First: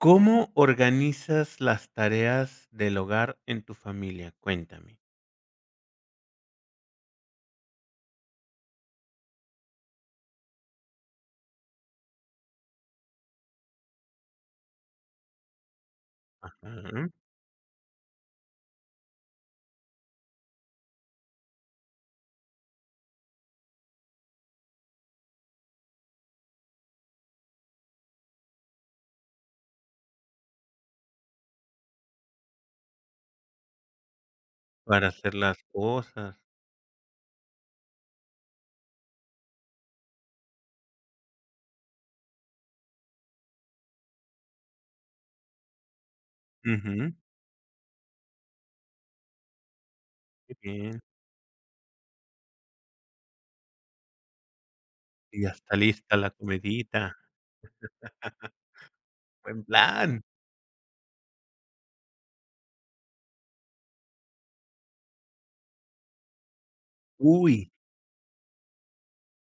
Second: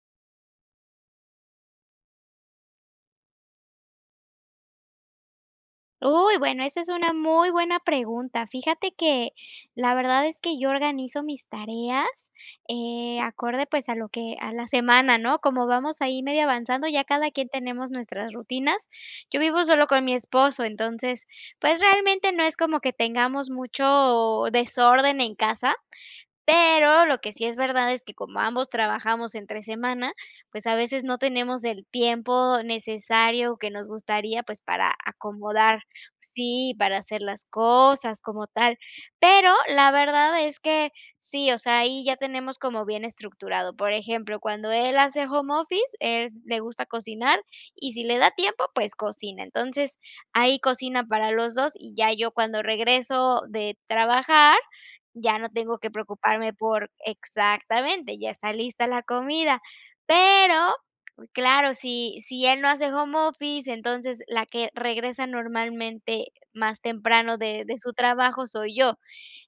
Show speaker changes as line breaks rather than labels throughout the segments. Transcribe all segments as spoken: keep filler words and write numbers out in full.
¿Cómo organizas las tareas del hogar en tu familia? Cuéntame.
Uy, bueno, esa es una muy buena pregunta. Fíjate que la verdad es que yo organizo mis tareas, eh, acorde, pues, a lo que, a la semana, ¿no?, como vamos ahí medio avanzando, ya
Ajá.
cada quien tenemos nuestras rutinas. Yo vivo solo con mi esposo, entonces, pues, realmente no es como que tengamos mucho desorden en casa, pero lo que sí es verdad es que como ambos trabajamos entre semana, pues, a veces no tenemos el tiempo necesario que nos gustaría, pues, para
Para hacer las
acomodar
cosas.
Sí, para hacer las cosas como tal, pero la verdad es que sí, o sea, ahí ya tenemos como bien estructurado. Por ejemplo, cuando él hace home office, es le gusta
Ujú.
cocinar y, si le da tiempo, pues, cocina. Entonces
Qué
ahí
bien.
cocina para los dos y ya yo cuando regreso de trabajar ya
Y ya
no
está
tengo que
lista la
preocuparme por
comidita.
exactamente, ya está lista la comida.
Buen plan.
Pero claro, si si él no hace home office, entonces la que regresa normalmente más temprano de
Uy.
de su trabajo soy yo.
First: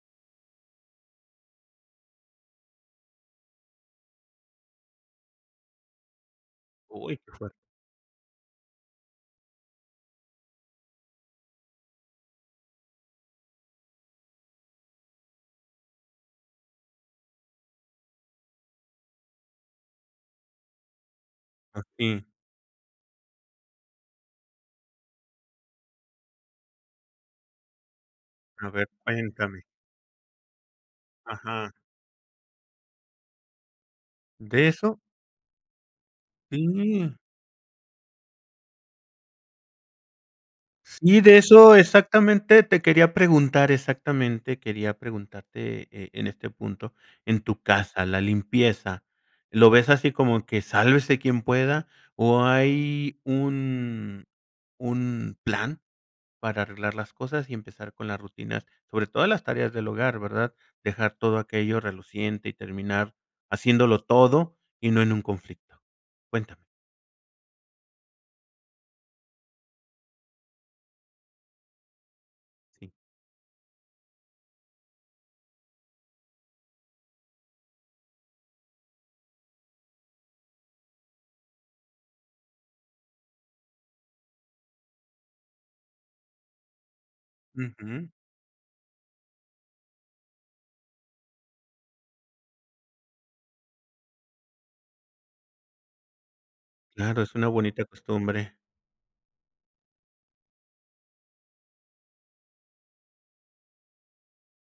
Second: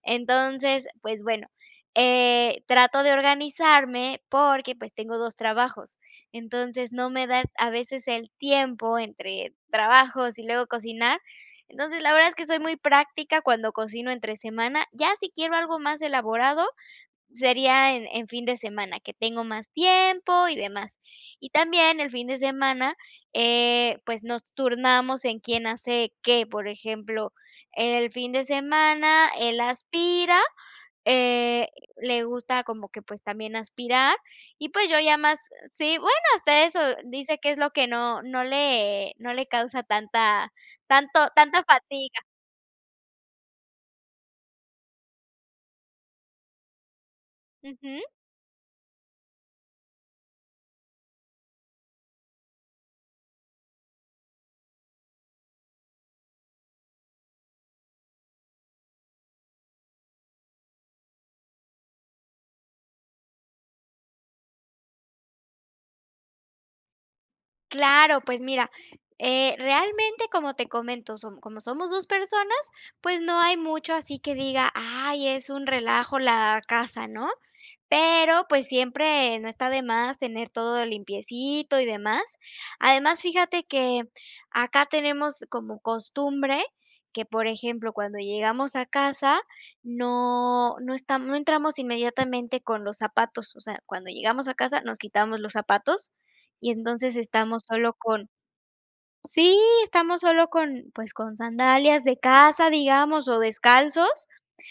Entonces, pues, bueno, eh, trato de organizarme porque, pues, tengo dos trabajos, entonces no
Uy,
me
qué
da
fuerte.
a veces el tiempo entre trabajos y luego cocinar. Entonces, la verdad es que soy muy práctica cuando cocino entre semana, ya si quiero algo más elaborado, sería en en fin de semana, que tengo más tiempo y demás. Y
A
también el
ti.
fin de semana, eh, pues, nos turnamos en quién hace qué. Por ejemplo, en el fin de
A ver,
semana él
cuéntame.
aspira, eh,
Ajá.
le gusta como que, pues, también aspirar
¿De
y pues,
eso?
yo ya más Sí, bueno, hasta eso
Sí.
dice que es lo que no, no le no le causa tanta
Sí,
tanto
de
tanta
eso
fatiga.
exactamente, te quería preguntar exactamente quería preguntarte, eh, en este punto, en tu
Ujú.
casa, la limpieza. ¿Lo ves así como que sálvese quien pueda? o ¿hay un un plan para arreglar las cosas y empezar con las rutinas? Sobre todas las tareas del hogar, verdad, dejar todo aquello reluciente y terminar haciéndolo todo, y no en un conflicto. Cuéntame.
Claro. Pues mira, eh, realmente, como te comento, som como somos dos personas,
Sí.
pues no hay mucho, así que diga: "Ay, es un relajo la casa", ¿no? Pero, pues siempre, no está de más, tener todo limpiecito y demás. Además, fíjate que, acá tenemos como costumbre, que por ejemplo,
Ujú.
cuando llegamos a casa no no estam No entramos inmediatamente con los zapatos. O sea, cuando llegamos a casa, nos quitamos los zapatos, y entonces
Claro, es una
estamos
bonita
solo con
costumbre.
Sí, estamos sólo con pues con sandalias de casa, digamos, o descalzos.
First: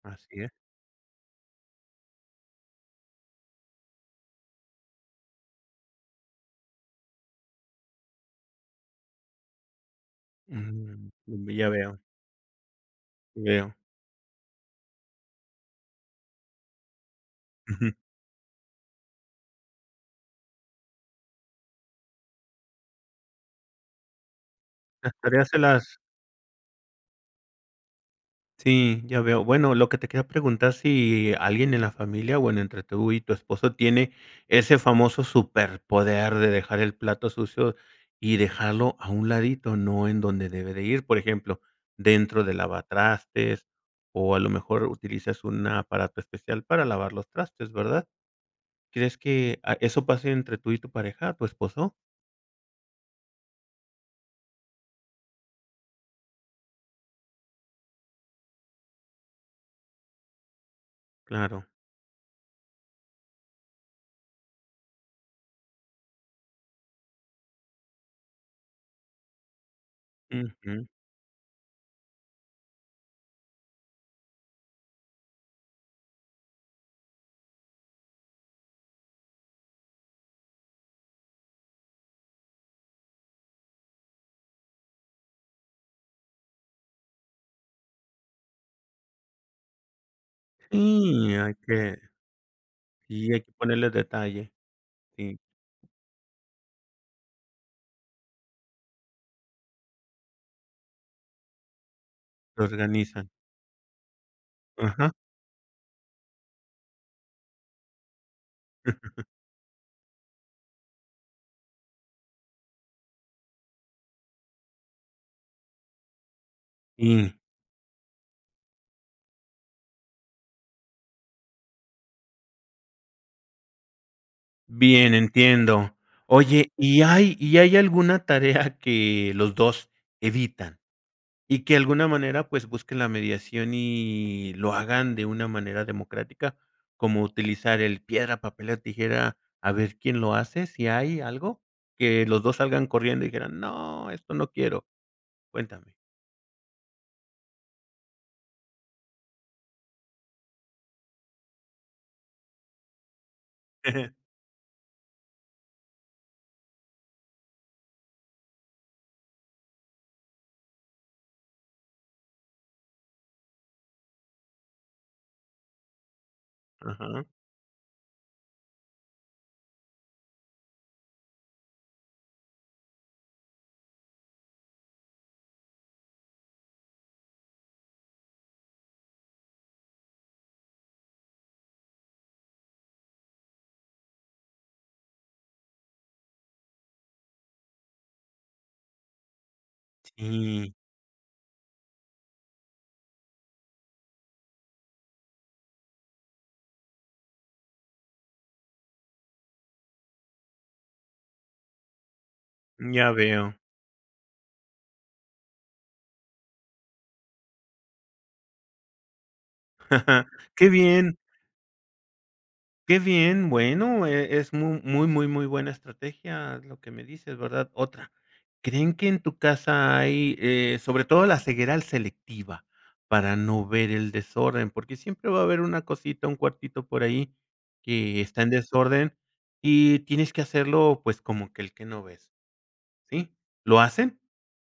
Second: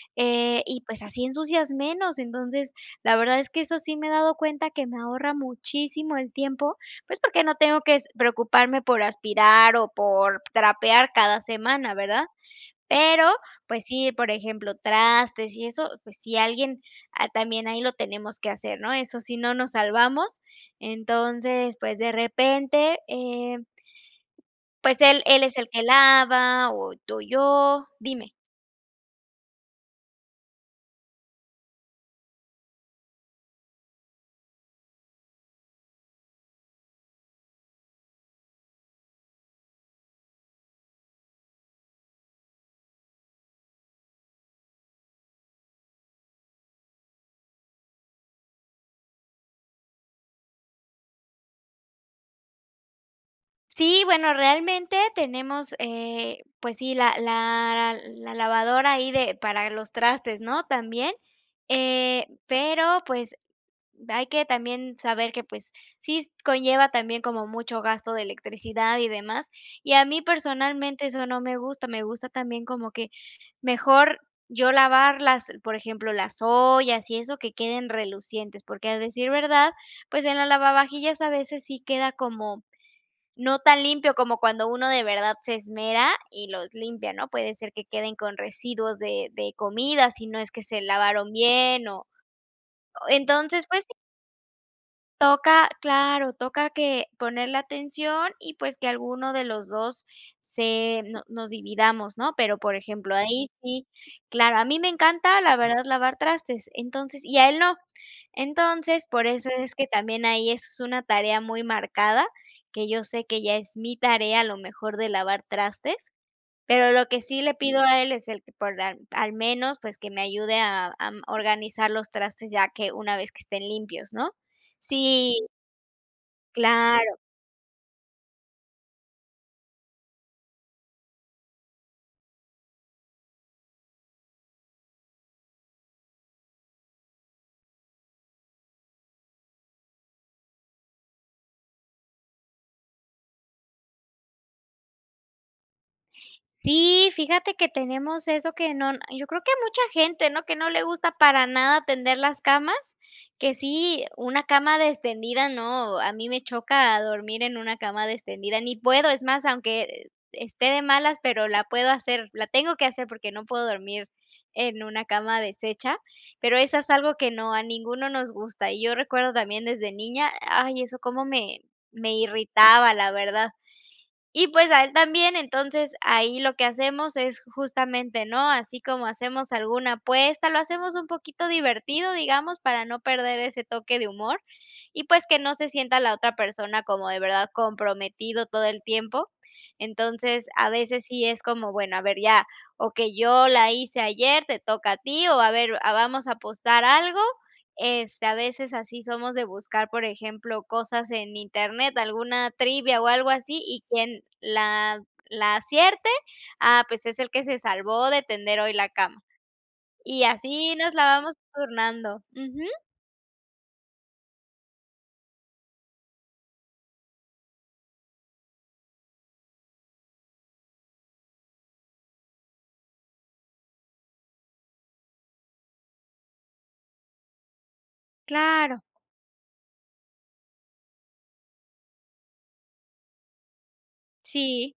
Así es.
Eh, y pues así ensucias menos. Entonces, la verdad es que eso sí me he dado cuenta, que me ahorra muchísimo el tiempo. Pues porque no tengo que s preocuparme por aspirar o por
Mm.
trapear cada
Ya
semana
veo.
¿verdad? Pero,
Veo.
pues sí, por ejemplo, trastes y eso, pues si alguien ha también ahí lo
Ujú.
tenemos que hacer ¿no? Eso sí, no nos salvamos. Entonces, pues de repente, eh Pues
Las
él él
tareas
es
se
el que
las
lava, o to yo. Dime.
Sí, ya veo. Bueno, lo que te quería preguntar si, alguien en la familia, bueno, entre tú y tu esposo, tiene ese famoso superpoder de dejar el plato sucio, y dejarlo a un ladito, ¿no?, en donde debe de ir. Por ejemplo, dentro del lavatrastes. O a lo mejor utilizas un aparato especial para lavar los trastes, ¿verdad? ¿Crees que, ah, eso pase entre tú y tu pareja tu esposo?
Sí, bueno, realmente tenemos, eh, pues sí, la la la lavadora ahí de para los trastes, ¿no?, también,
Claro.
eh pero, pues, hay que también saber que, pues sí, conlleva también como mucho gasto de electricidad y demás. Y a mí
Ujú.
personalmente eso no me gusta, me gusta también como que mejor yo lavarlas, por ejemplo, las ollas y eso, que queden relucientes. Porque, a decir verdad, pues, en la lavavajillas a veces sí queda como no tan limpio como cuando uno de verdad se esmera, y los limpia, ¿no? Puede ser que queden con residuos de de comida, si no es que se lavaron
Sí, hay
bien
que
o
Sí, hay que
Entonces, pues
ponerle
sí.
detalle. Sí.
Toca claro, toca que ponerle atención, y, pues, que alguno de los dos se no nos dividamos, ¿no? Pero,
Lo
por ejemplo,
organizan.
ahí sí, claro, a mí me
Ajá.
encanta, la verdad, lavar trastes, entonces y a él no. Entonces, por eso es que también ahí eso es una tarea muy marcada, que yo sé que ya es mi tarea, a lo mejor, de lavar trastes. Pero lo que
Sí.
sí le pido a él es el que por al al menos, pues, que me ayude a am, organizar los trastes, ya que una vez que estén limpios, ¿no?
Bien,
Sí.
entiendo. Oye, ¿y
Claro.
hay y hay alguna tarea que los dos evitan, y que de alguna manera, pues busquen la mediación y lo hagan de una manera democrática?, como utilizar el piedra, papel o tijera a ver quién lo hace, ¿si hay algo? Que los dos salgan corriendo y dijeran: "No, esto no quiero". Cuéntame.
Sí, fíjate que tenemos eso que no yo creo que mucha gente, ¿no?, que no le gusta para nada tender las camas. Que sí, una cama destendida, no, a mí me choca dormir en una cama destendida. Ni puedo, es más, aunque e esté de malas, pero la puedo hacer, la tengo que hacer porque no puedo dormir en una cama deshecha. Pero eso es algo
Ajá.
que no, a ninguno nos gusta. Y yo recuerdo también desde niña. Ay, eso cómo me me irritaba, la verdad. Y, pues, a él también. Entonces, ahí lo que hacemos es justamente, ¿no?, así como hacemos alguna apuesta, lo hacemos un poquito divertido, digamos, para no perder ese toque de humor. Y, pues, que no se sienta la otra persona como de verdad comprometido todo el tiempo. Entonces, a
Sí.
veces sí es como: "Bueno, a ver ya, okey, yo la hice ayer, te toca a ti o a ver a vamos a apostar algo". Este, a veces así, somos de buscar, por ejemplo, cosas en internet, alguna
Mm,
trivia o
ya
algo
veo.
así. Y quien la la acierte, ah, pues, es el que se salvó de tender hoy la cama. Y
Qué
así nos la
bien.
vamos turnando. Ujú.
Qué bien. Bueno, e es mu muy, muy, muy buena estrategia, lo que me dices, ¿verdad? Otra ¿Creen que en tu casa hay, eh, sobre todo la ceguera al selectiva, para no ver el desorden? Porque siempre va a haber una cosita, un cuartito por ahí, que está en
Claro.
desorden, y tienes que hacerlo, pues como que el que no ves. Sí. ¿Lo hacen?
Sí.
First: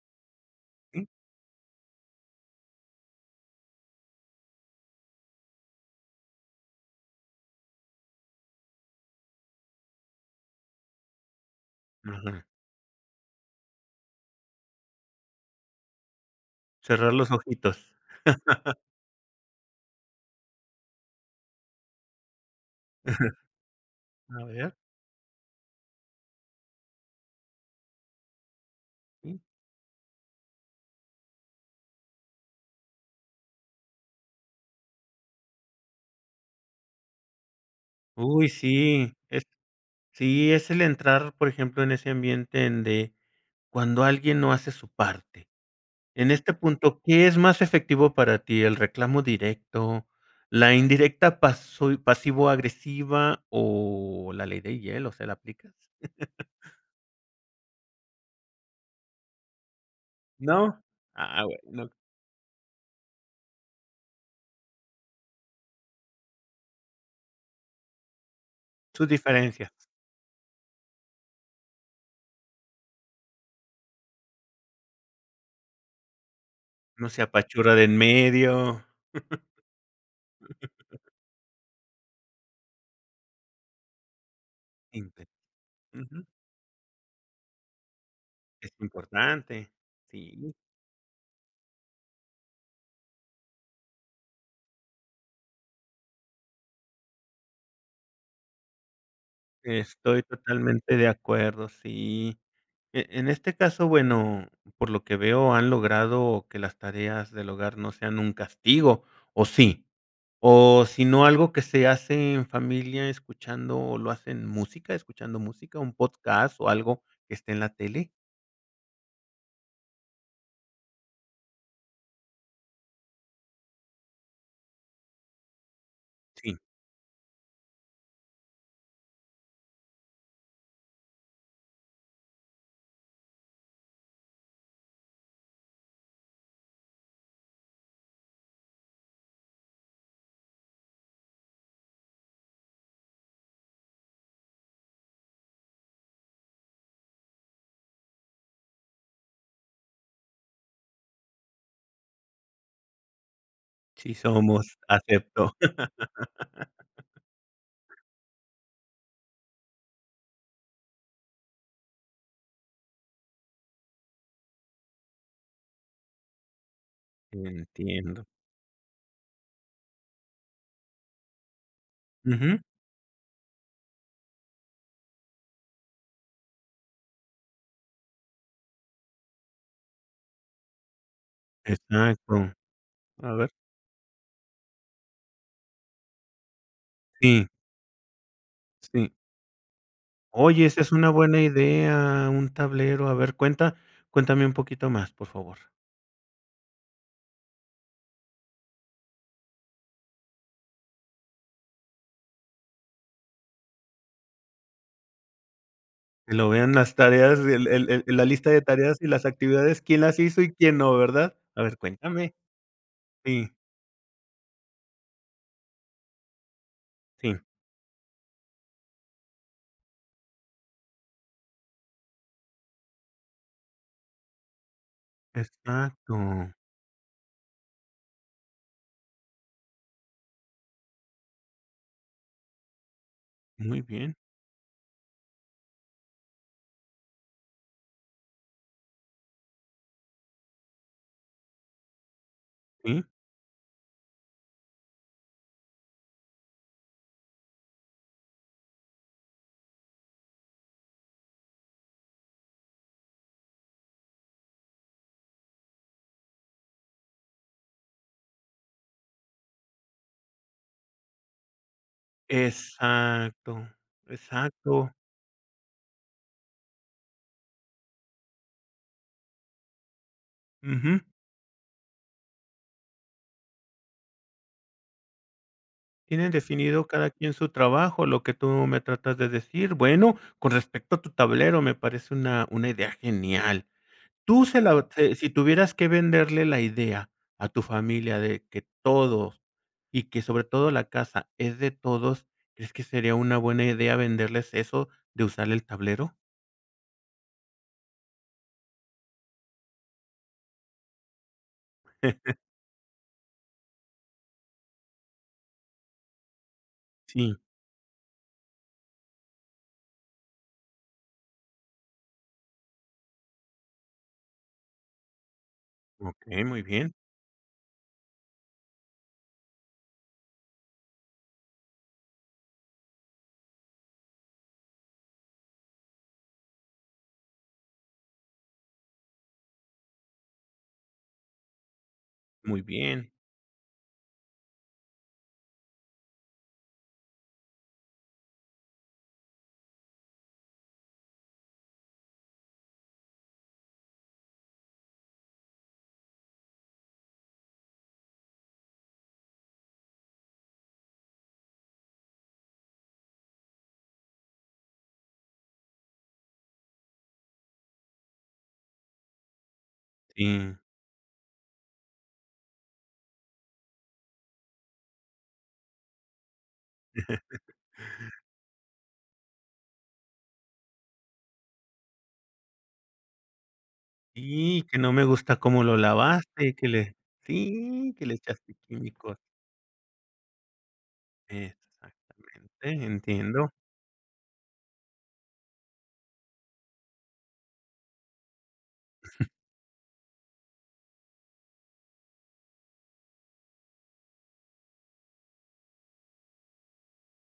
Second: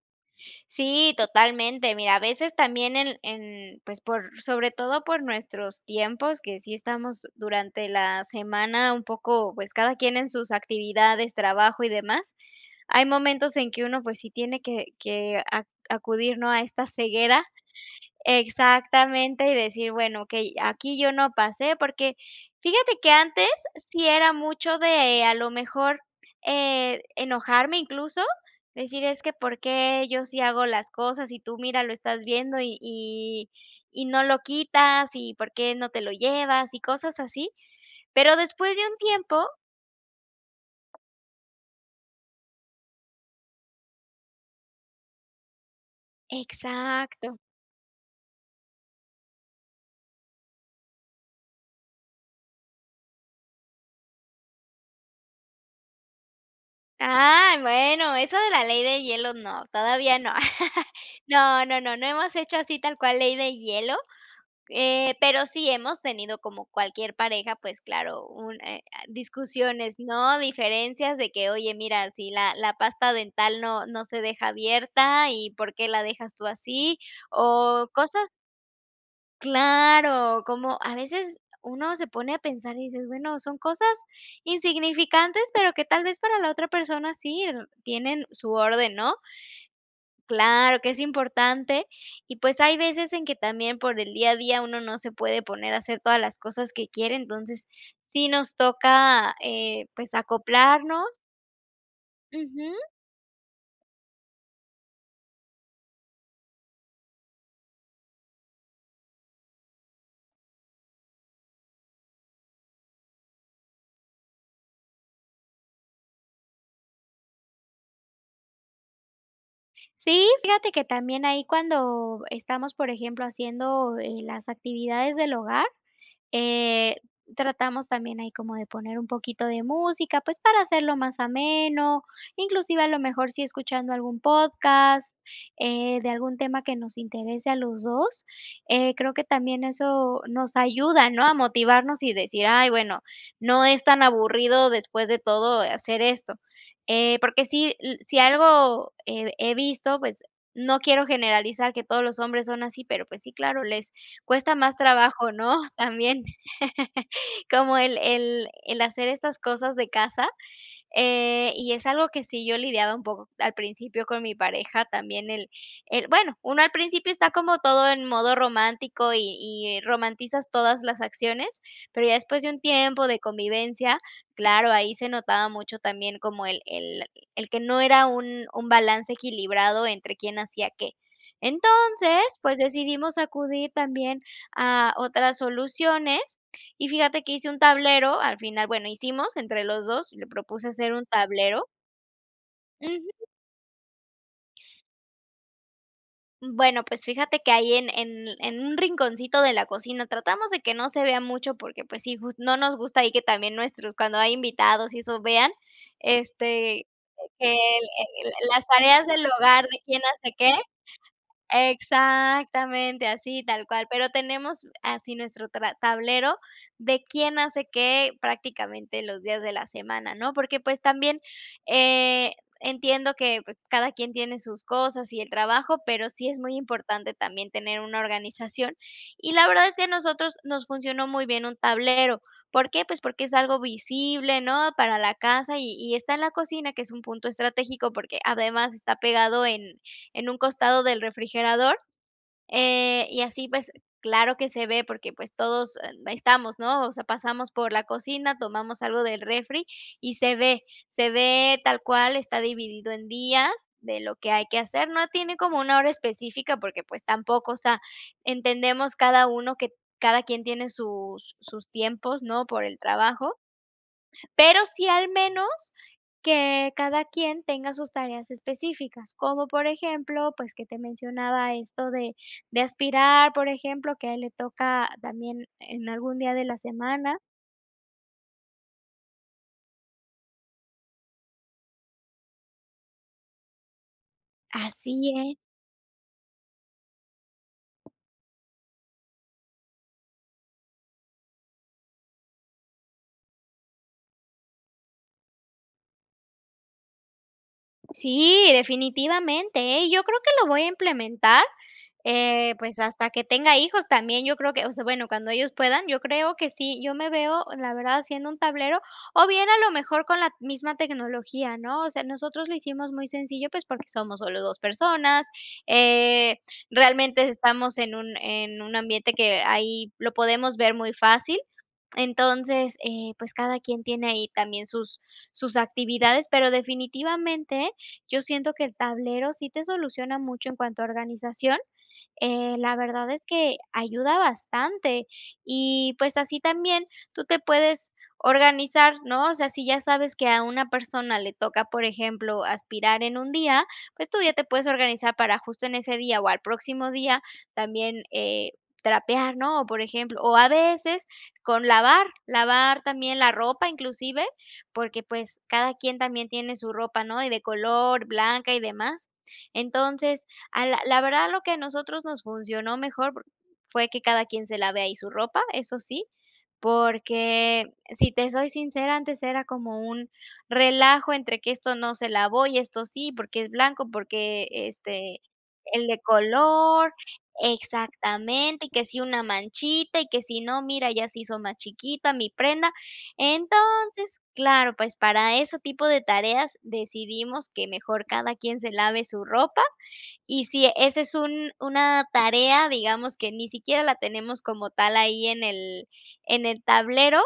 Sí.
Sí, totalmente. Mira, a veces también en en pues por sobre todo por nuestros tiempos que sí estamos durante la semana un poco pues cada quien en sus actividades, trabajo y demás.
Ajá.
Hay momentos en que uno pues sí tiene que que a acudir, no a esta
Cerrar los
ceguera
ojitos.
exactamente y decir: "Bueno, okey, aquí yo no pasé". Porque fíjate que antes sí era
A ver.
mucho de a lo mejor, eh, enojarme incluso, decir: "Es que
Sí.
¿por qué yo sí hago las cosas?, y tú mira, lo estás viendo y y y no lo quitas. ¿Y por qué no te lo llevas?". Y cosas así. Pero
Uy,
después de un
sí,
tiempo
es Sí, es el entrar, por ejemplo, en ese ambiente donde cuando alguien no hace su parte. En este punto, ¿qué es
Exacto.
más efectivo para ti? ¿El reclamo directo, la indirecta paso pasivo-agresiva, o la ley de hielo? ¿Se la aplicas?
Ah, bueno, eso de la ley de hielo, no. Todavía no.
¿No? Ah,
No, no,
bueno.
no, no hemos hecho así tal cual ley de hielo, eh, pero sí hemos tenido como cualquier pareja, pues claro, un eh,
Sus diferencias.
discusiones, ¿no? Diferencias de que: "Oye, mira, si la la pasta dental no no se deja abierta y ¿por qué la dejas tú así?".
No se apachurra de
O
en
cosas
medio.
Claro, como, a veces uno se pone a pensar y dices: "Bueno, son cosas
Intento.
insignificantes.", pero que tal vez
Ujú.
para la otra persona sí, n tienen su
Es
orden, ¿no?
importante. Sí.
Claro que es importante, y pues hay veces, en que también por el día a día, uno no se puede poner a hacer todas las cosas que quiere. Entonces sí nos toca, eh, pues
Estoy totalmente de
acoplarnos
acuerdo, sí.
Ujú.
E en este caso, bueno, por lo que veo, han logrado que las tareas del hogar no sean un castigo, ¿o sí? O si no, algo que se hace en familia escuchando ¿lo hacen música, escuchando música, un podcast o algo que esté en la tele?
Sí, fíjate que también ahí cuando estamos, por ejemplo, haciendo eh, las actividades del hogar,
Sí.
eh, tratamos también ahí como de poner un poquito de música, pues para hacerlo más ameno, inclusive a lo mejor si escuchando algún podcast, eh, de algún tema que nos interese a los dos. Eh, creo que también eso nos ayuda ¿no?, a motivarnos y decir: "Ay, bueno, no es tan aburrido después de todo eh, hacer esto". Eh, porque si l si algo he he visto pues no quiero generalizar que todos los hombres son así, pero pues sí, claro, les
Sí
cuesta más
somos.
trabajo, ¿no?,
Acepto.
también, como el el el hacer estas cosas de casa. Eh, y es algo que sí yo lidiaba un poco al principio con mi pareja también, él él bueno uno al principio está
Te
como todo en
entiendo.
modo romántico y y romantizas todas las acciones, pero ya después de un
Ujú.
tiempo de convivencia, claro, ahí se notaba mucho también, como el el el que no era un un balance equilibrado entre quién hacía qué. Entonces,
Exacto.
pues decidimos
A ver.
acudir también a otras soluciones, y fíjate que
Sí.
hice un tablero al final, bueno,
Sí.
hicimos entre los dos y le
Oye,
propuse
esa
hacer
es
un
una buena
tablero
idea, un tablero. A
Ujú.
ver, cuenta cuéntame un poquito más, por favor.
Mm, bueno, pues fíjate que ahí en en en un rinconcito de la cocina tratamos de que no se vea mucho porque, pues, sí jus no nos gusta ahí que también nuestros cuando hay invitados y eso vean,
Que lo vea en
este,
las tareas
que el
el el el la
el el
lista de
las
tareas
tareas
y las
del hogar, de
actividades,
quién
quién las
hace
hizo
qué.
y quién no, ¿verdad? A ver, cuéntame.
Exactamente, así
Sí.
tal cual. Pero tenemos así nuestro tra tablero de
Sí.
quién hace qué, prácticamente los días de la semana, ¿no?, porque, pues, también, eh, entiendo que, pues, cada quien tiene sus cosas y el trabajo, pero
Exacto.
sí es muy importante también tener una organización, y la verdad es que a nosotros nos funcionó muy bien un tablero, ¿por qué?, pues porque es algo
Muy bien.
visible, ¿no?, para la casa y y está en la cocina, que es un punto estratégico, porque además está pegado en en un costado del refrigerador, eh,
Sí.
y así, pues, claro que se ve porque, pues, todos, em, estamos, ¿no? O sea, pasamos por la cocina, tomamos algo del refri, y se ve se ve tal cual, está dividido en días de lo que hay que hacer. No tiene como una hora específica porque, pues, tampoco. O sea, entendemos cada uno que cada quien tiene sus sus tiempos, ¿no?, por el trabajo
Exacto.
pero sí
Exacto.
al menos que cada quien tenga sus tareas específicas. Como por ejemplo, pues que te
Ujú.
mencionaba esto de de aspirar, por ejemplo, que a él le toca también en algún
Tienen
día de la
definido cada
semana.
quien su trabajo, lo que tú me tratas de decir. Bueno, con respecto a tu tablero me parece una una idea genial. Tú se la o
Así
si si
es.
tuvieras que venderle la idea a tu familia de que todos, y que sobre todo la casa es de todos, ¿crees que sería una buena idea venderles eso de usar el tablero?
Sí, definitivamente, ¿eh? Y yo creo que lo voy a implementar, eh, pues, hasta que tenga hijos también. Yo creo que, o sea, bueno, cuando ellos puedan, yo creo que sí. Yo me
Sí.
veo, la verdad, haciendo un tablero o bien, a lo mejor, con la misma tecnología, ¿no? O sea, nosotros lo hicimos muy sencillo, pues porque somos solo dos personas, eh,
Okey, muy bien.
realmente estamos en un en un ambiente que ahí lo podemos ver muy fácil, entonces, eh, pues, cada quien tiene ahí también sus sus actividades, pero definitivamente yo siento que el tablero sí te soluciona mucho en cuanto a organización, eh,
Muy
la
bien.
verdad es que ayuda bastante y, pues, así también tú te puedes organizar, ¿no? O sea, si ya sabes que a una persona le toca, por ejemplo, aspirar en un día, pues tú ya te puedes organizar para justo en ese día o al próximo día también, eh, trapear, ¿no? O, por ejemplo o a veces con lavar, lavar también la ropa inclusive. Porque, pues, cada quien también tiene su ropa, ¿no?, y de color, blanca y demás. Entonces,
Sí.
ah, la la verdad, lo que a nosotros nos funcionó mejor por fue que cada quien se lave ahí su ropa, eso sí. Porque, si te soy sincera, antes era como un relajo entre que esto no se lavó y esto sí, porque es blanco, porque,
Sí, que no me
este,
gusta cómo lo
el de
lavaste y que
color
le Sí, que le echaste
exactamente, que si
químicos.
una manchita y que si no, mira, ya se hizo más
Eso,
chiquita mi
exactamente.
prenda.
Entiendo.
Entonces, claro, pues para ese tipo de tareas decidimos que mejor cada quien se lave su ropa y, sí, ese es un una tarea, digamos, que ni siquiera la tenemos como tal ahí en el en el tablero,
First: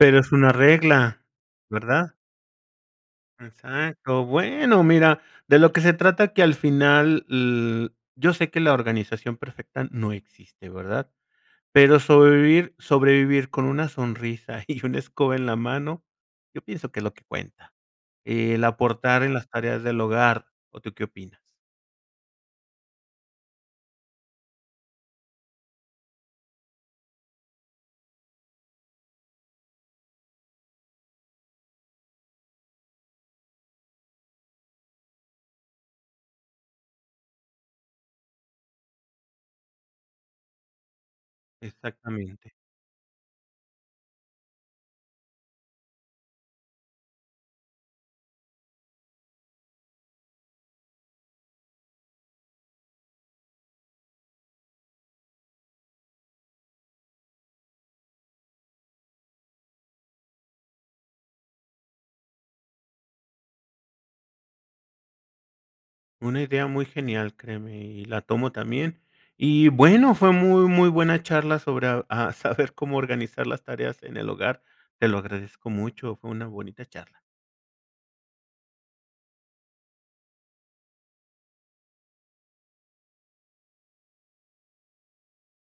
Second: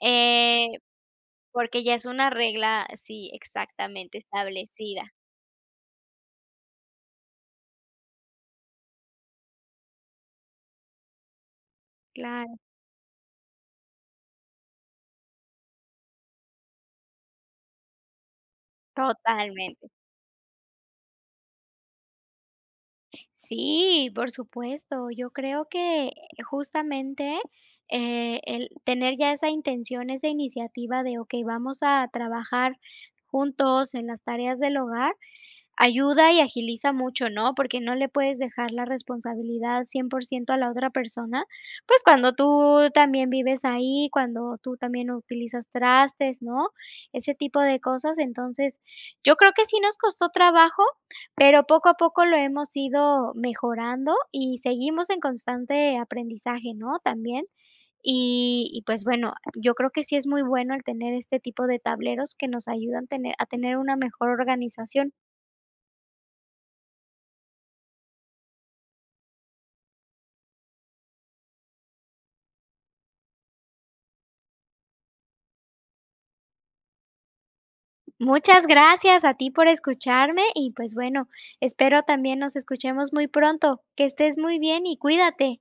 Pero es una
eh,
regla,
porque ya es
¿verdad?
una regla sí, exactamente,
Exacto. Bueno,
establecida.
mira, de lo que se trata que al final, l yo sé que la organización perfecta no existe, ¿verdad? Pero
Claro.
sobrevivir sobrevivir con una sonrisa y una escoba en la mano, yo pienso que es lo que cuenta. El aportar en las tareas
Totalmente.
del hogar, ¿o tú qué opinas?
Sí, por supuesto. Yo creo que, eh, justamente, eh, el tener ya esa intención, esa iniciativa de: "Okey, vamos a trabajar juntos en las tareas del hogar.", ayuda y agiliza mucho, ¿no?, porque no le puedes dejar la responsabilidad cien pro ciento a la otra persona, pues, cuando
Exactamente.
tú también vives ahí, cuando tú también utilizas trastes, ¿no?, ese tipo de cosas. Entonces yo creo, que sí nos costó trabajo, pero poco a poco lo hemos ido mejorando y seguimos en constante aprendizaje, ¿no?, también. Y y pues bueno, yo creo que sí es muy bueno el tener este tipo de tableros que nos ayudan tener a tener una mejor organización.
Una idea muy genial, créeme. Y y la tomo también. Y bueno, fue muy, muy buena charla sobre a saber cómo organizar las tareas en el hogar. Te lo agradezco mucho. Fue una bonita charla.
Muchas gracias a ti por escucharme. Y pues bueno, espero también nos escuchemos muy pronto. Que estés muy bien, y cuídate.